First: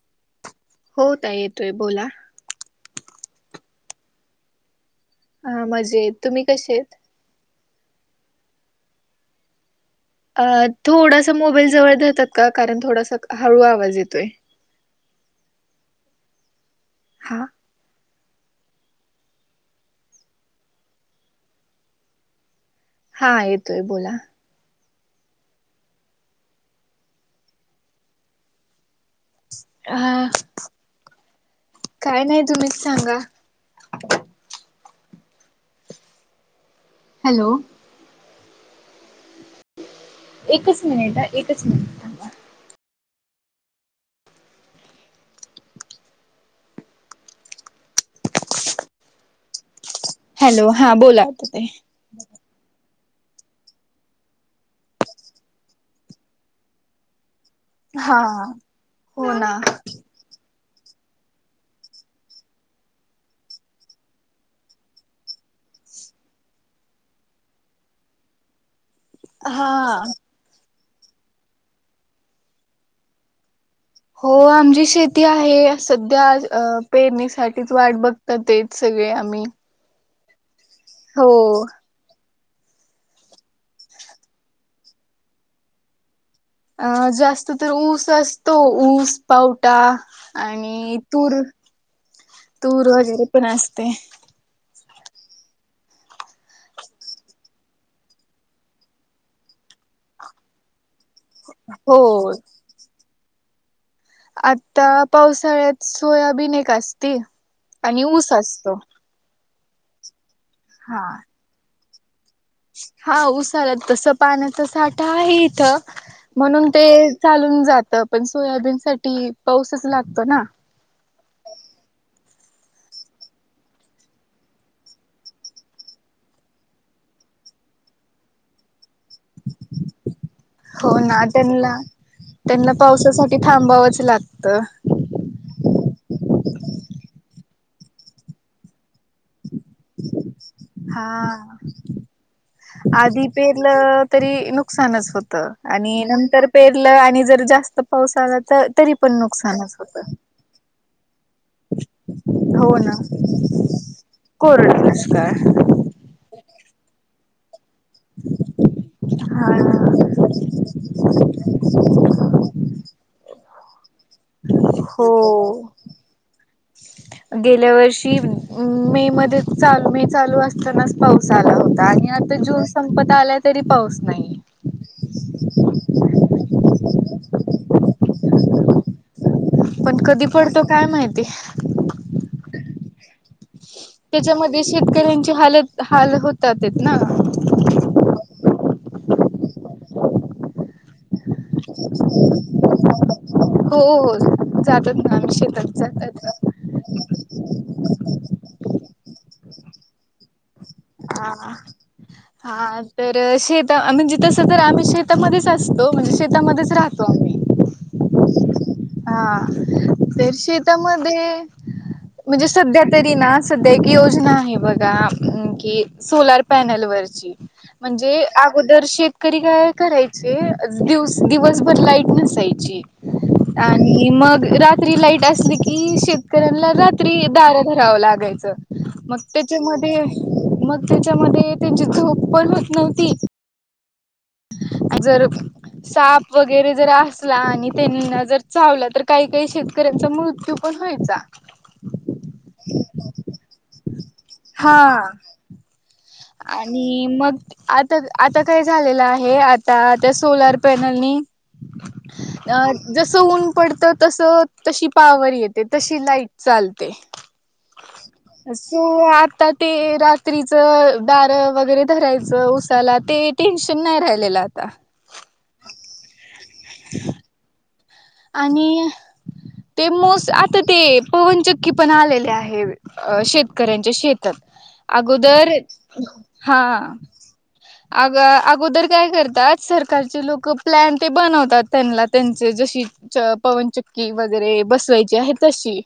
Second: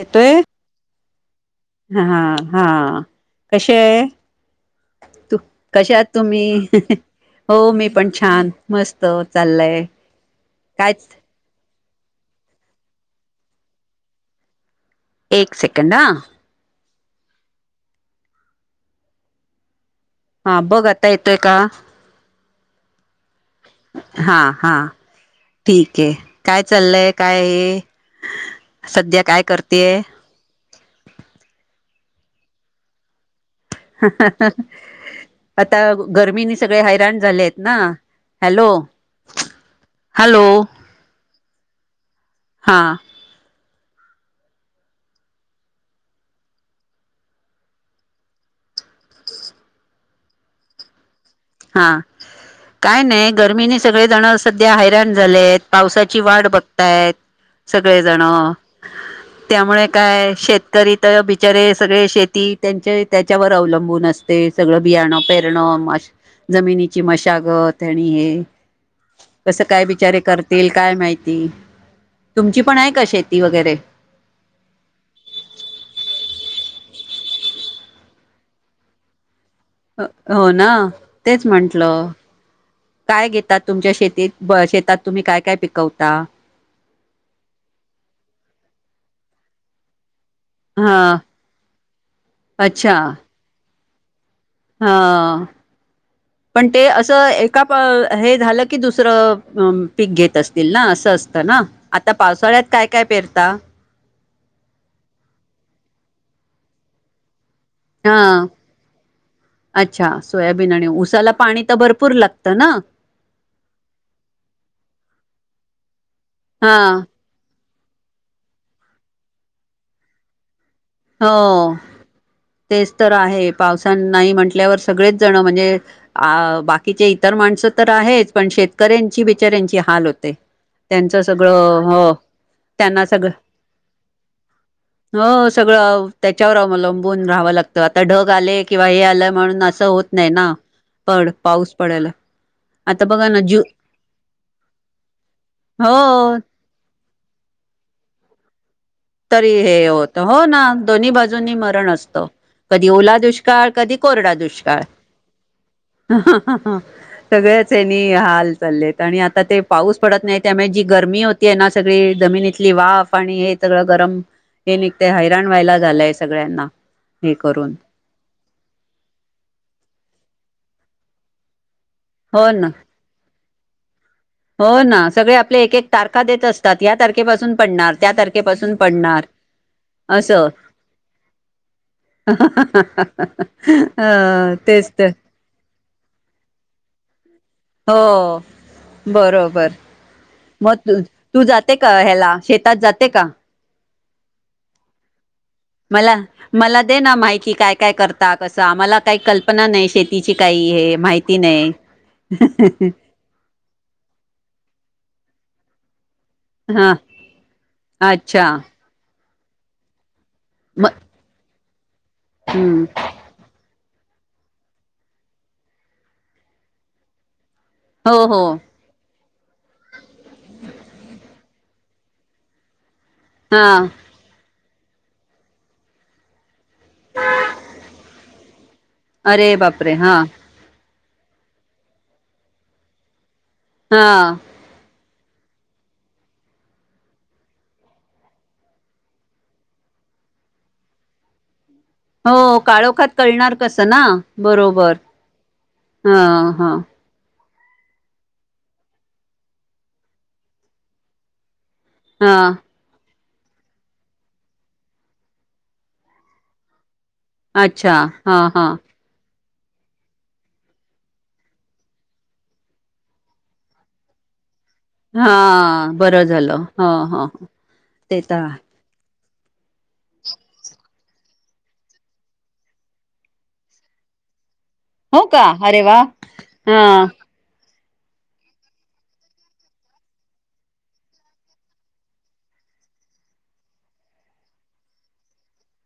येतोय? हो ताई येतोय हा बोला हा कशी आहे तू अ कश्या आहे मजेत तुम्ही कसे आहेत? हो मी पण छान मस्त चाललय. अ कायच थोडासा मोबाईल जवळ धरतात का कारण थोडासा हळू आवाज येतोय. एक सेकंड ह. हा. हा बघ आता येतोय का? हा येतोय. बोला हा हा. ठीक आहे काय चाललंय काय सध्या काय? करतेय हा काय नाही तुम्हीच सांगा. आता गर्मीनी सगळे हैराण झाले हॅलो आहेत ना. हॅलो. हॅलो एकच मिनिट अ एकच मिनट थांबा. हा हो [inaudible] हॅलो हा बोला त ते. काय नाही गर्मीने सगळेजण सध्या हैराण झालेत पावसाची वाट बघतायेत. हा सगळेजण हो ना त्यामुळे काय शेत. तरी तर बिचारे सगळे शेती त्यांचे त्याच्यावर अवलंबून असते सगळं बियाणं पेरणं. जमिनीची मशागत आणि हे कस हा काय बिचारे करतील. काय माहिती तुमची पण आहे का शेती वगैरे हो आमची शेती आहे सध्या पेरणीसाठीच वाट बघतात ते सगळे. आमही हो ना तेच म्हंटलं. काय घेतात तुमच्या शेतीत शेतात तुम्ही काय काय पिकवता. अं जास्त तर ऊस असतो ऊस पावटा आणि हा तूर तूर अच्छा वगैरे पण असते. हा. पण ते असं एका हे झालं की दुसरं पीक घेत असतील ना अस. असत ना हो आता पावसाळ्यात काय काय पेरता. आता पावसाळ्यात सोयाबीन एक असती. आणि ऊस हा असतो. अच्छा सोयाबीन आणि हा उसाला पाणी तर भरपूर लागत. हा उसालात तस पाण्याचा साठा आहे इथं. म्हणून हा ते चालून जात पण सोयाबीन साठी पाऊसच लागतो ना. हो. तेच तर आहे पावसान नाही म्हंटल्यावर सगळेच जण म्हणजे अ बाकीचे इतर माणसं तर आहेच पण शेतकऱ्यांची बिचाऱ्यांची हाल होते. हो त्यांचं ना त्यांना सगळं हो त्यांना सगळं पावसासाठी थांबावंच लागत हो. सगळं त्याच्यावर अवलंबून राहावं लागतं आता ढग आले किंवा हे आलं म्हणून असं होत नाही ना. हा पण पाऊस पड्याला आधी पेरलं तरी नुकसानच होत आणि हो नंतर पेरलं आणि जर जास्त पाऊस आला तर तरी पण तरी नुकसानच हे होत. होतं हो ना दोन्ही मरण असत हो कधी ना ओला दुष्काळ कधी कोरडा दुष्काळ कोरड दुष्काळ ह ह ह. नी हाल चाललेत आणि आता हा ते पाऊस पडत नाही त्यामुळे जी गरमी होतीय ना सगळी जमिनीतली वाफ पाणी हे सगळं गरम हे निघत हो हैराण व्हायला झालंय सगळ्यांना. हे गेल्या करून वर्षी मे मध्ये चाल मे चालू अस. णच पाऊस आला होता आणि आता हो जून ना संपत आलाय तरी पाऊस नाही हो ना सगळे आपले एक एक तारखा देत असतात या तारखेपासून पडणार त्या तारखे ून पडणार पण कधी अस. पडतो काय माहिती त्याच्यामध्ये तर शेतकऱ्यांची [inaudible] हालत हाल होतातेत ना हो बरोबर म तू जाते का ह्याला शेतात जाते का? हो- हो [inaudible] मला जात्यात मला दे आम्ही ना माहिती काय शेतात काय करता जात्यात. कसं आम्हाला काही कल्पना नाही शेती हा- हा-हा तर शेेत- म्हणजे तसं तर आम्ही श [inaudible] शेतामध्येच असतो म्हणजे शेतामध्येच हा राहतो आम्ही अच्छा हा [inaudible] तर म शेतामध्ये म्हणजे सध्या हम्म तरी ना सध्या [inaudible] एक योजना आहे बघा म कि, सोलार पॅनल वरची म्हणजे हो हो अगोदर शेत करी काय करायचे, दिवस दिवसभर लाईट नसायची. हा आणि मग [inaudible] रात त्री लाईट असली की, शेतकऱ्यांला रात्री दार धरावं लागायचं. मग अरे बापरे त्याच्यामध्ये हा मग त्याच्यामध्ये [inaudible] त्यांची झोप पण होत नव्हती. हा ह [inaudible] साप वगैरे जर असला [inaudible] आणि त्यांना जर चावला तर काही काही शेतकऱ्यांचा मृत्यू पण हो व्हायचा हो काळोखात कळणार कस ना बरोबर हा हा हा आणि मग आता- आता काय झालेलं आहे आता त्या सोलार पॅनलनी हा अ जस [inaudible] जस ऊन पडत तस -तशी पॉवर येते तशी लाईट चालते. अच्छा हा हा सो आता ते रात्रीच दारं वगैरे धरायचं उसाला ते टेन्शन नाही राहिलेलं आता हा बरं झालं हं हं आणि ते मोस्- आता ते पवनचक्की पण आलेले आहे शेतकऱ्यांच्या शेतात. हो अगोदर का अरे वा हा... अग अगोदर काय करतात सरकारचे लोक प्लॅन ते बनवतात त्यांना त्यांचे जशी च पवनचक्की वगैरे बसवायची आहे तशी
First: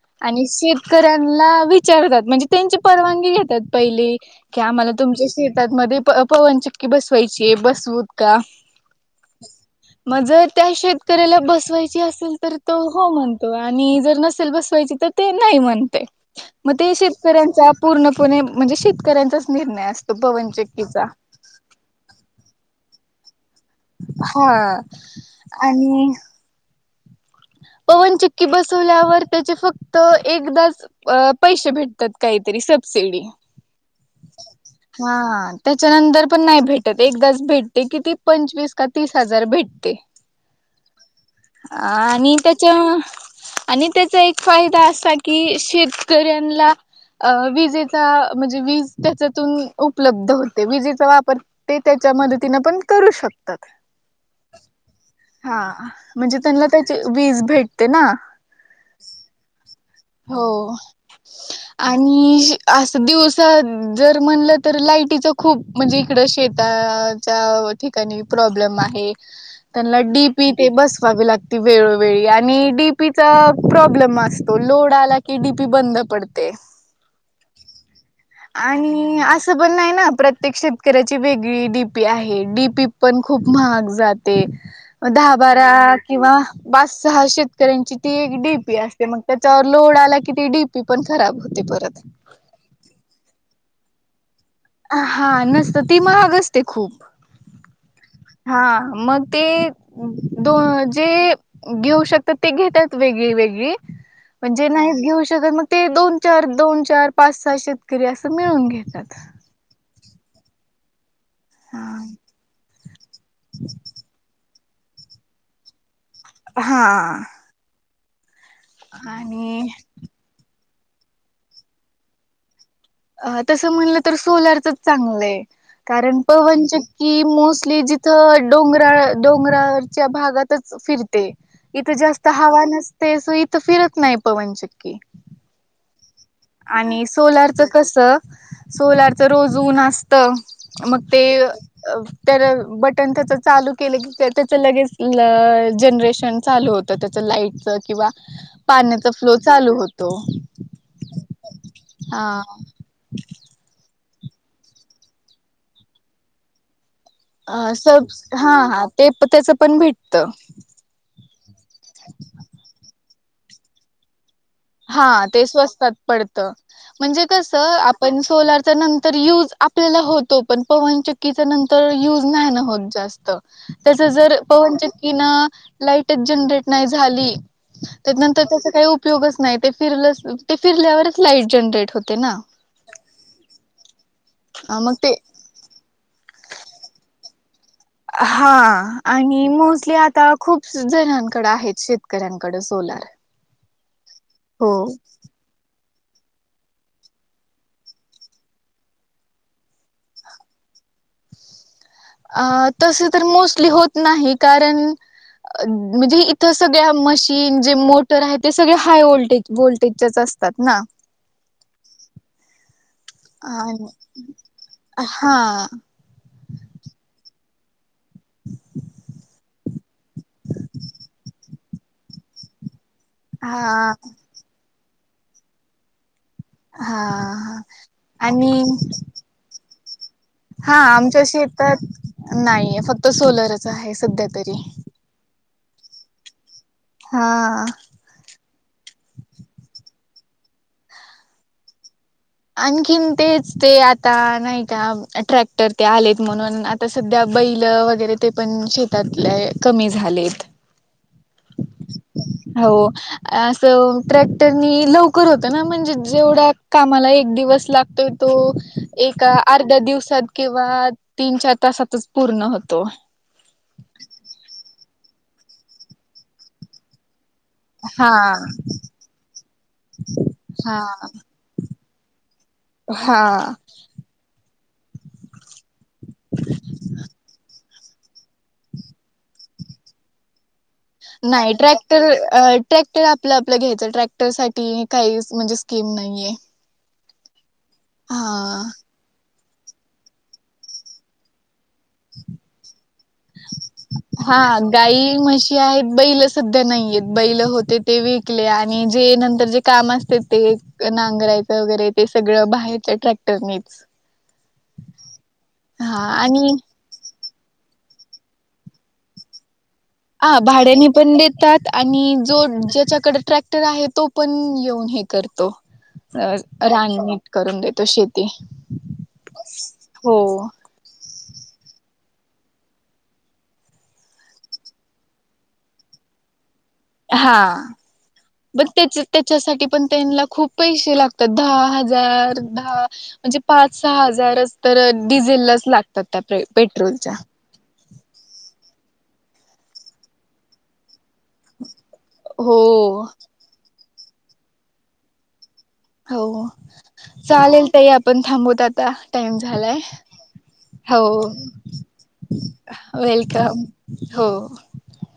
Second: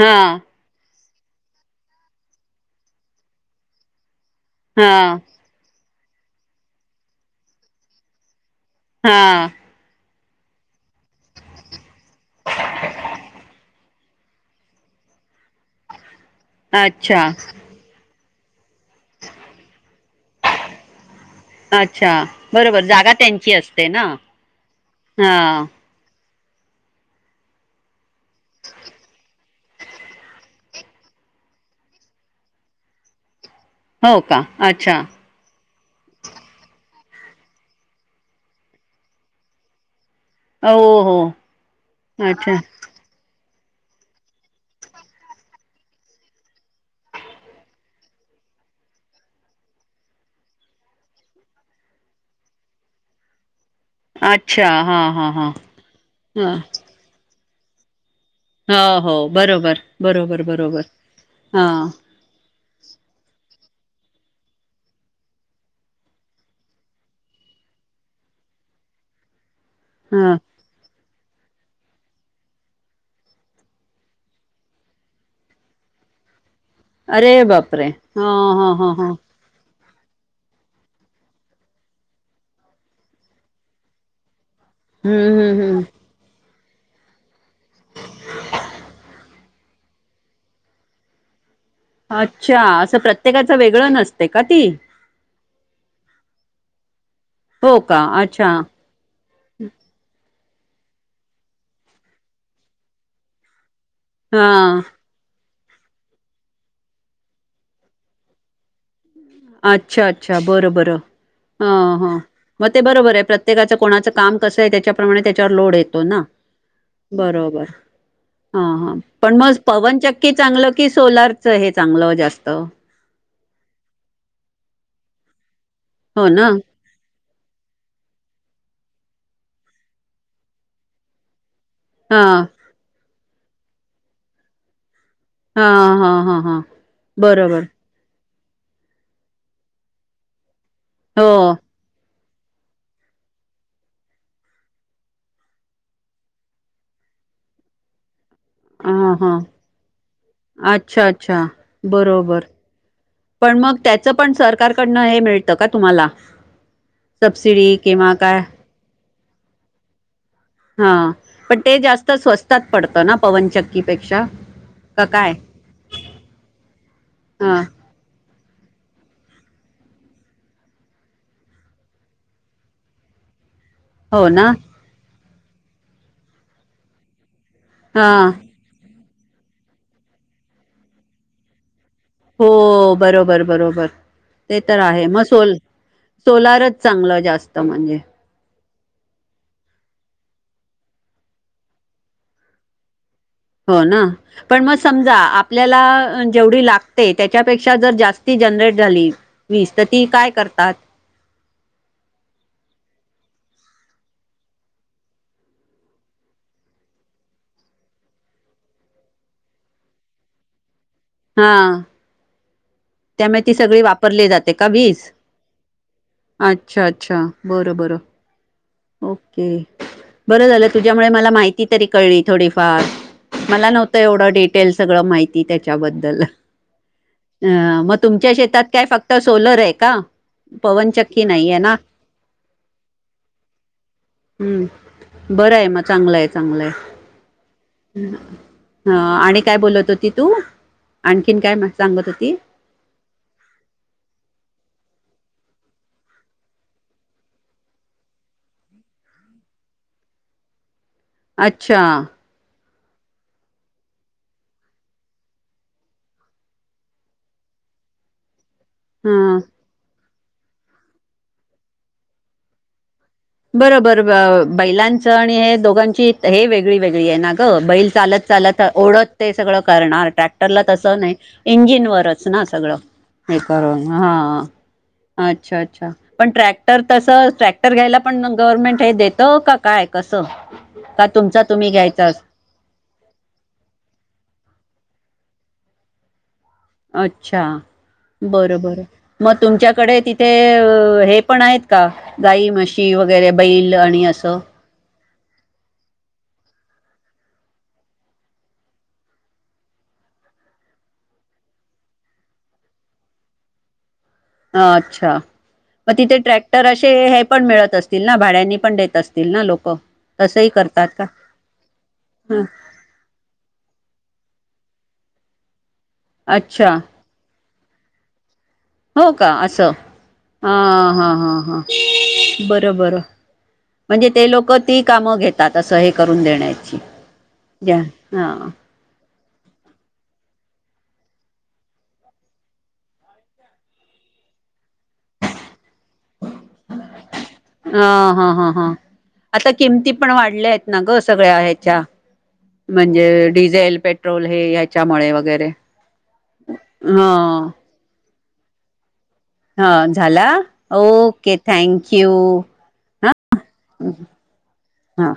हा आणि शेत कऱ्यांना विचारतात म्हणजे त्यांची परवानगी घेत्यात पहिली. की आम्हाला हा तुमच्या शेतातमध्येध्ये पवनचक्की बसवायची बसवूत का? हा मग जर त्या शेतकऱ्याला बसवायची असेल तर तो हो म्हणतो आणि जर नसेल बसवायची तर ते नाही म्हणतय म ते अच्छा शेतकऱ्यांचा पूर्ण पणे म्हणजे शेतकऱ्यांचाच निर्णय असतो पवनचक्कीचा. अच्छा बरोबर जागा त्यांची असते ना हा हा आणि [inaudible] पवनचक्की बसवल्यावर त्याचे फक्त एकदाच पैशे भेटतात काहीतरी स सेडी, हो का अच्छा हा त्याच्यानंतर पण नाही भेट एकदाच भेटते किती पंचवीस का तीस हजार भेटते अ. हो.. आणि अच्छा त्याच्या आणि त्याचा एक फायदा असा कि शेतकऱ्यांनला अ विजेचा म्हणजे वीज त्याच्यातून उपलब्ध होते विजेचा वापर ते त्याच्या त्या मदतीने पण करू शकतात. अच्छा हा हा हा म्हणजे हा त्यांना त्याची वीज भेटते ना हो हो बरोबर बरोबर हो बरोबर हा आणि असं दिवसा जर म्हणलं तर लायटीच खूप म्हणजे इकड शेताच्या [unintelligible] ठिकाणी प्रोब्लेम आहे त्यांना हा डीपी ते बसवावे लागते वेळोवेळी आणि डीपीचा प्रॉब्लेम असतो लोड आला की डी पी बंद पडते ते - अरे बापरे हा हा हा हा आणि अस पण नाही ना प्रत्येक शेतकऱ्याची वेगळी डी पी आहे डी पी पण खूप महाग जाते दहा हम्म हम्म बारा हम्म किंवा पाच सहा शेतकऱ्यांची ती एक डी पी असते मग त्याच्यावर लोड आला कि त डी पी पण खराब होते परत अच्छा असं प्रत्येकाचं वेगळं नसत हा नसत ती महाग असते खूप होक हा मग ते दो जे घेऊ शकतात ते घेतात वेगळी वेगळी हा म्हणजे नाहीच घेऊ शकत मग ते दोन चार दोन चार पाच सहा शेतकरी असं मिळून घेतात अच्छा अच्छा बरं बरं ह हो मग ते बरोबर आहे प्रत्येकाचं कोणाचं काम कसं आहे त्याच्याप्रमाणे त्याच्यावर लोड आहेत हा ब आणि प की सोलारच हे चांगलं जास्त तस म्हणलं तर सोलारचच चांगलंय कारण हो ना? पवनचक्की मोस्टली जिथं डोंगराळ डोंगराळच्या भागातच फिरते इथं जास्त हां. हवा नसते सो इथं फिरत नाही पवनचक्की हा हा आणि सोलारच कसं सोलारच रोज उऊन असत मग ते हो. तर बटन त्याच चालू केलं की त्याच लगेच जनरेशन चालू होतं त्याच लाईट किंवा पाण्याचा हां, फ्लो हां. चालू होतो ब हा प म पण सरकारकडनं हे मिळत का तुम्हाला सबसिडी सब किंवा काय हा हा ते त्याचं पण भेटत हां. पण ते जास्त स्वस्तात पडतं ना पवनचक्कीपेक्षा हा का काय? ते स्वस्तात पडत म्हणजे कस हां. आपण सोलारचा नंतर यूज आपल्याला होतो पण पवनचक्कीचा नंतर यूज नाही ना होत जास्त त्यास हो जर ना? पवनचक्की ना लाईटच जनरेट नाही झाली हां. त्यानंतर त्याचा काही उपयोगच नाही फिर फिरल्यावरच लाईट जनरेट होत हो बरोबर बरोबर ते तर मग आहे ते म सोल सोलारच चांगलं जास्त म्हणजे. हा आणि मोस्टली आता खूप जणांकड आहेत शेतकऱ्यांकड सोलार हो ना पण हो. मग समजा आपल्याला जेवढी लागते त्याच्यापेक्षा जर जास्ती जनरेट झाली वीज तर ती काय करतात अ तस तर मोस्टली होत नाही कारण म्हणजे इथं सगळ्या मशीन जे मोटर आहे ते सगळे हाय व्ह्टेज व्होल्टेजच्याच असतात ना हा त्यामुळे ती सगळी आणि वापरली जाते का वीस हा अच्छा अच्छा बरं बरं... ओके बर झालं तुझ्यामुळे मला माहिती तरी कळली थोडीफार... मला हा नव्हतं एवढं डिटेल सगळं माहिती त्याच्याबद्दल.. हा अ मग तुमच्या शेतात आणि काय फक्त सोलर आहे... का? हा आमच्या पवनचक्की नाहीये ना? शेतात नाहीय फक्त सोलरच आहे सध्या तरी... हं. बरं आहे मग चांगलं आहे चांगलं आहे. हा... ह आणि काय बोलत होती. तू आणखीन काय सांगत होती. आणखीन तेच ते आता नाही का.. ट्रॅक्टर ते आलेत म्हणून आता सध्या बैल वगैरे ते पण शेतातले कमी झाले.. आठ.. अच्छा हो असं ट्रॅक्टरनी लवकर होत ना म्हणजे जेवढा कामाला... दिवस लागतोय तो एक ह अर्ध्या दिवसात... किंवा तीन चार तासातच पूर्ण होतो.. बरोबर बैलांच आणि हे दोघांची हे वेगळी वेगळी आहे. ना... बैल हा चालत चालत ओढत ते सगळ करणार ट्रॅक्टरला हा. तस नाही इंजिनवरच ना.. ह सगळं हा हे कर हा.... अच्छा अच्छा पण ट्रॅक्टर तस टॅ... तर घ्यायला पण गव्हर्नमेंट हे देतो का काय कसं.. का तुमचा नाही तुम्ही ट्रॅक्टर घ्यायचा असतो ट्रॅक्टर आपलं आपलं घ्यायचं ट्रॅक्टर सा काही म्हणजे... केम नाहीये... अच्छा हा. बरोबर मग तुमच्याकडे तिथे हे पण आहेत.. का गाई म्हशी वगैरे बैल आणि हा असं... गाई म्हशी आहेत बैल सध्या नाहीेत बैल होते ते विकले आणि जे नंतर जे काम असते. ते एक नांगरायचं वगैरे ते सगळं बाहेरच ट्रॅक्टरनेच.. अच्छा मग तिथे आणि ट्रॅक्टर असे हे त... पण मिळत असतील ना भाड्यांनी पण देत असतील ना लोक... हा तसंही भाड्यानी करतात का पण देतात आणि जो ह ज्याच्याकडे ट्रॅक्टर आहे तो पण येऊ... तो पण हे करतो रा अच्छा राननीट करून देतो शेती... हो का असं हो ह हां हां हा बरं बरं... म्हणजे ते लोक ती कामं घेतात असं हे करून देण्याच.. हा ब तेच... त्याच्यासाठी पण त्यांना खूप पैसे लागतात दहा हजार दहा म्हणजे पाच सहा... झालं तर डिझेलाच लागतात त्या पेट्रोलच्या.. हां हां हां हां आता किमती पण वाढल्या आहेत ना ग सगळ्या ह्याच्या हो. म्हणजे डिझेल पेट.. पेट्रोल हे याच्यामुळे वगैरे... हो ह चालेल ताई आपण थाबुत आता... टाइम हा झालाय झाला हो ओके थँक यू हा वेलकम... हो... हा...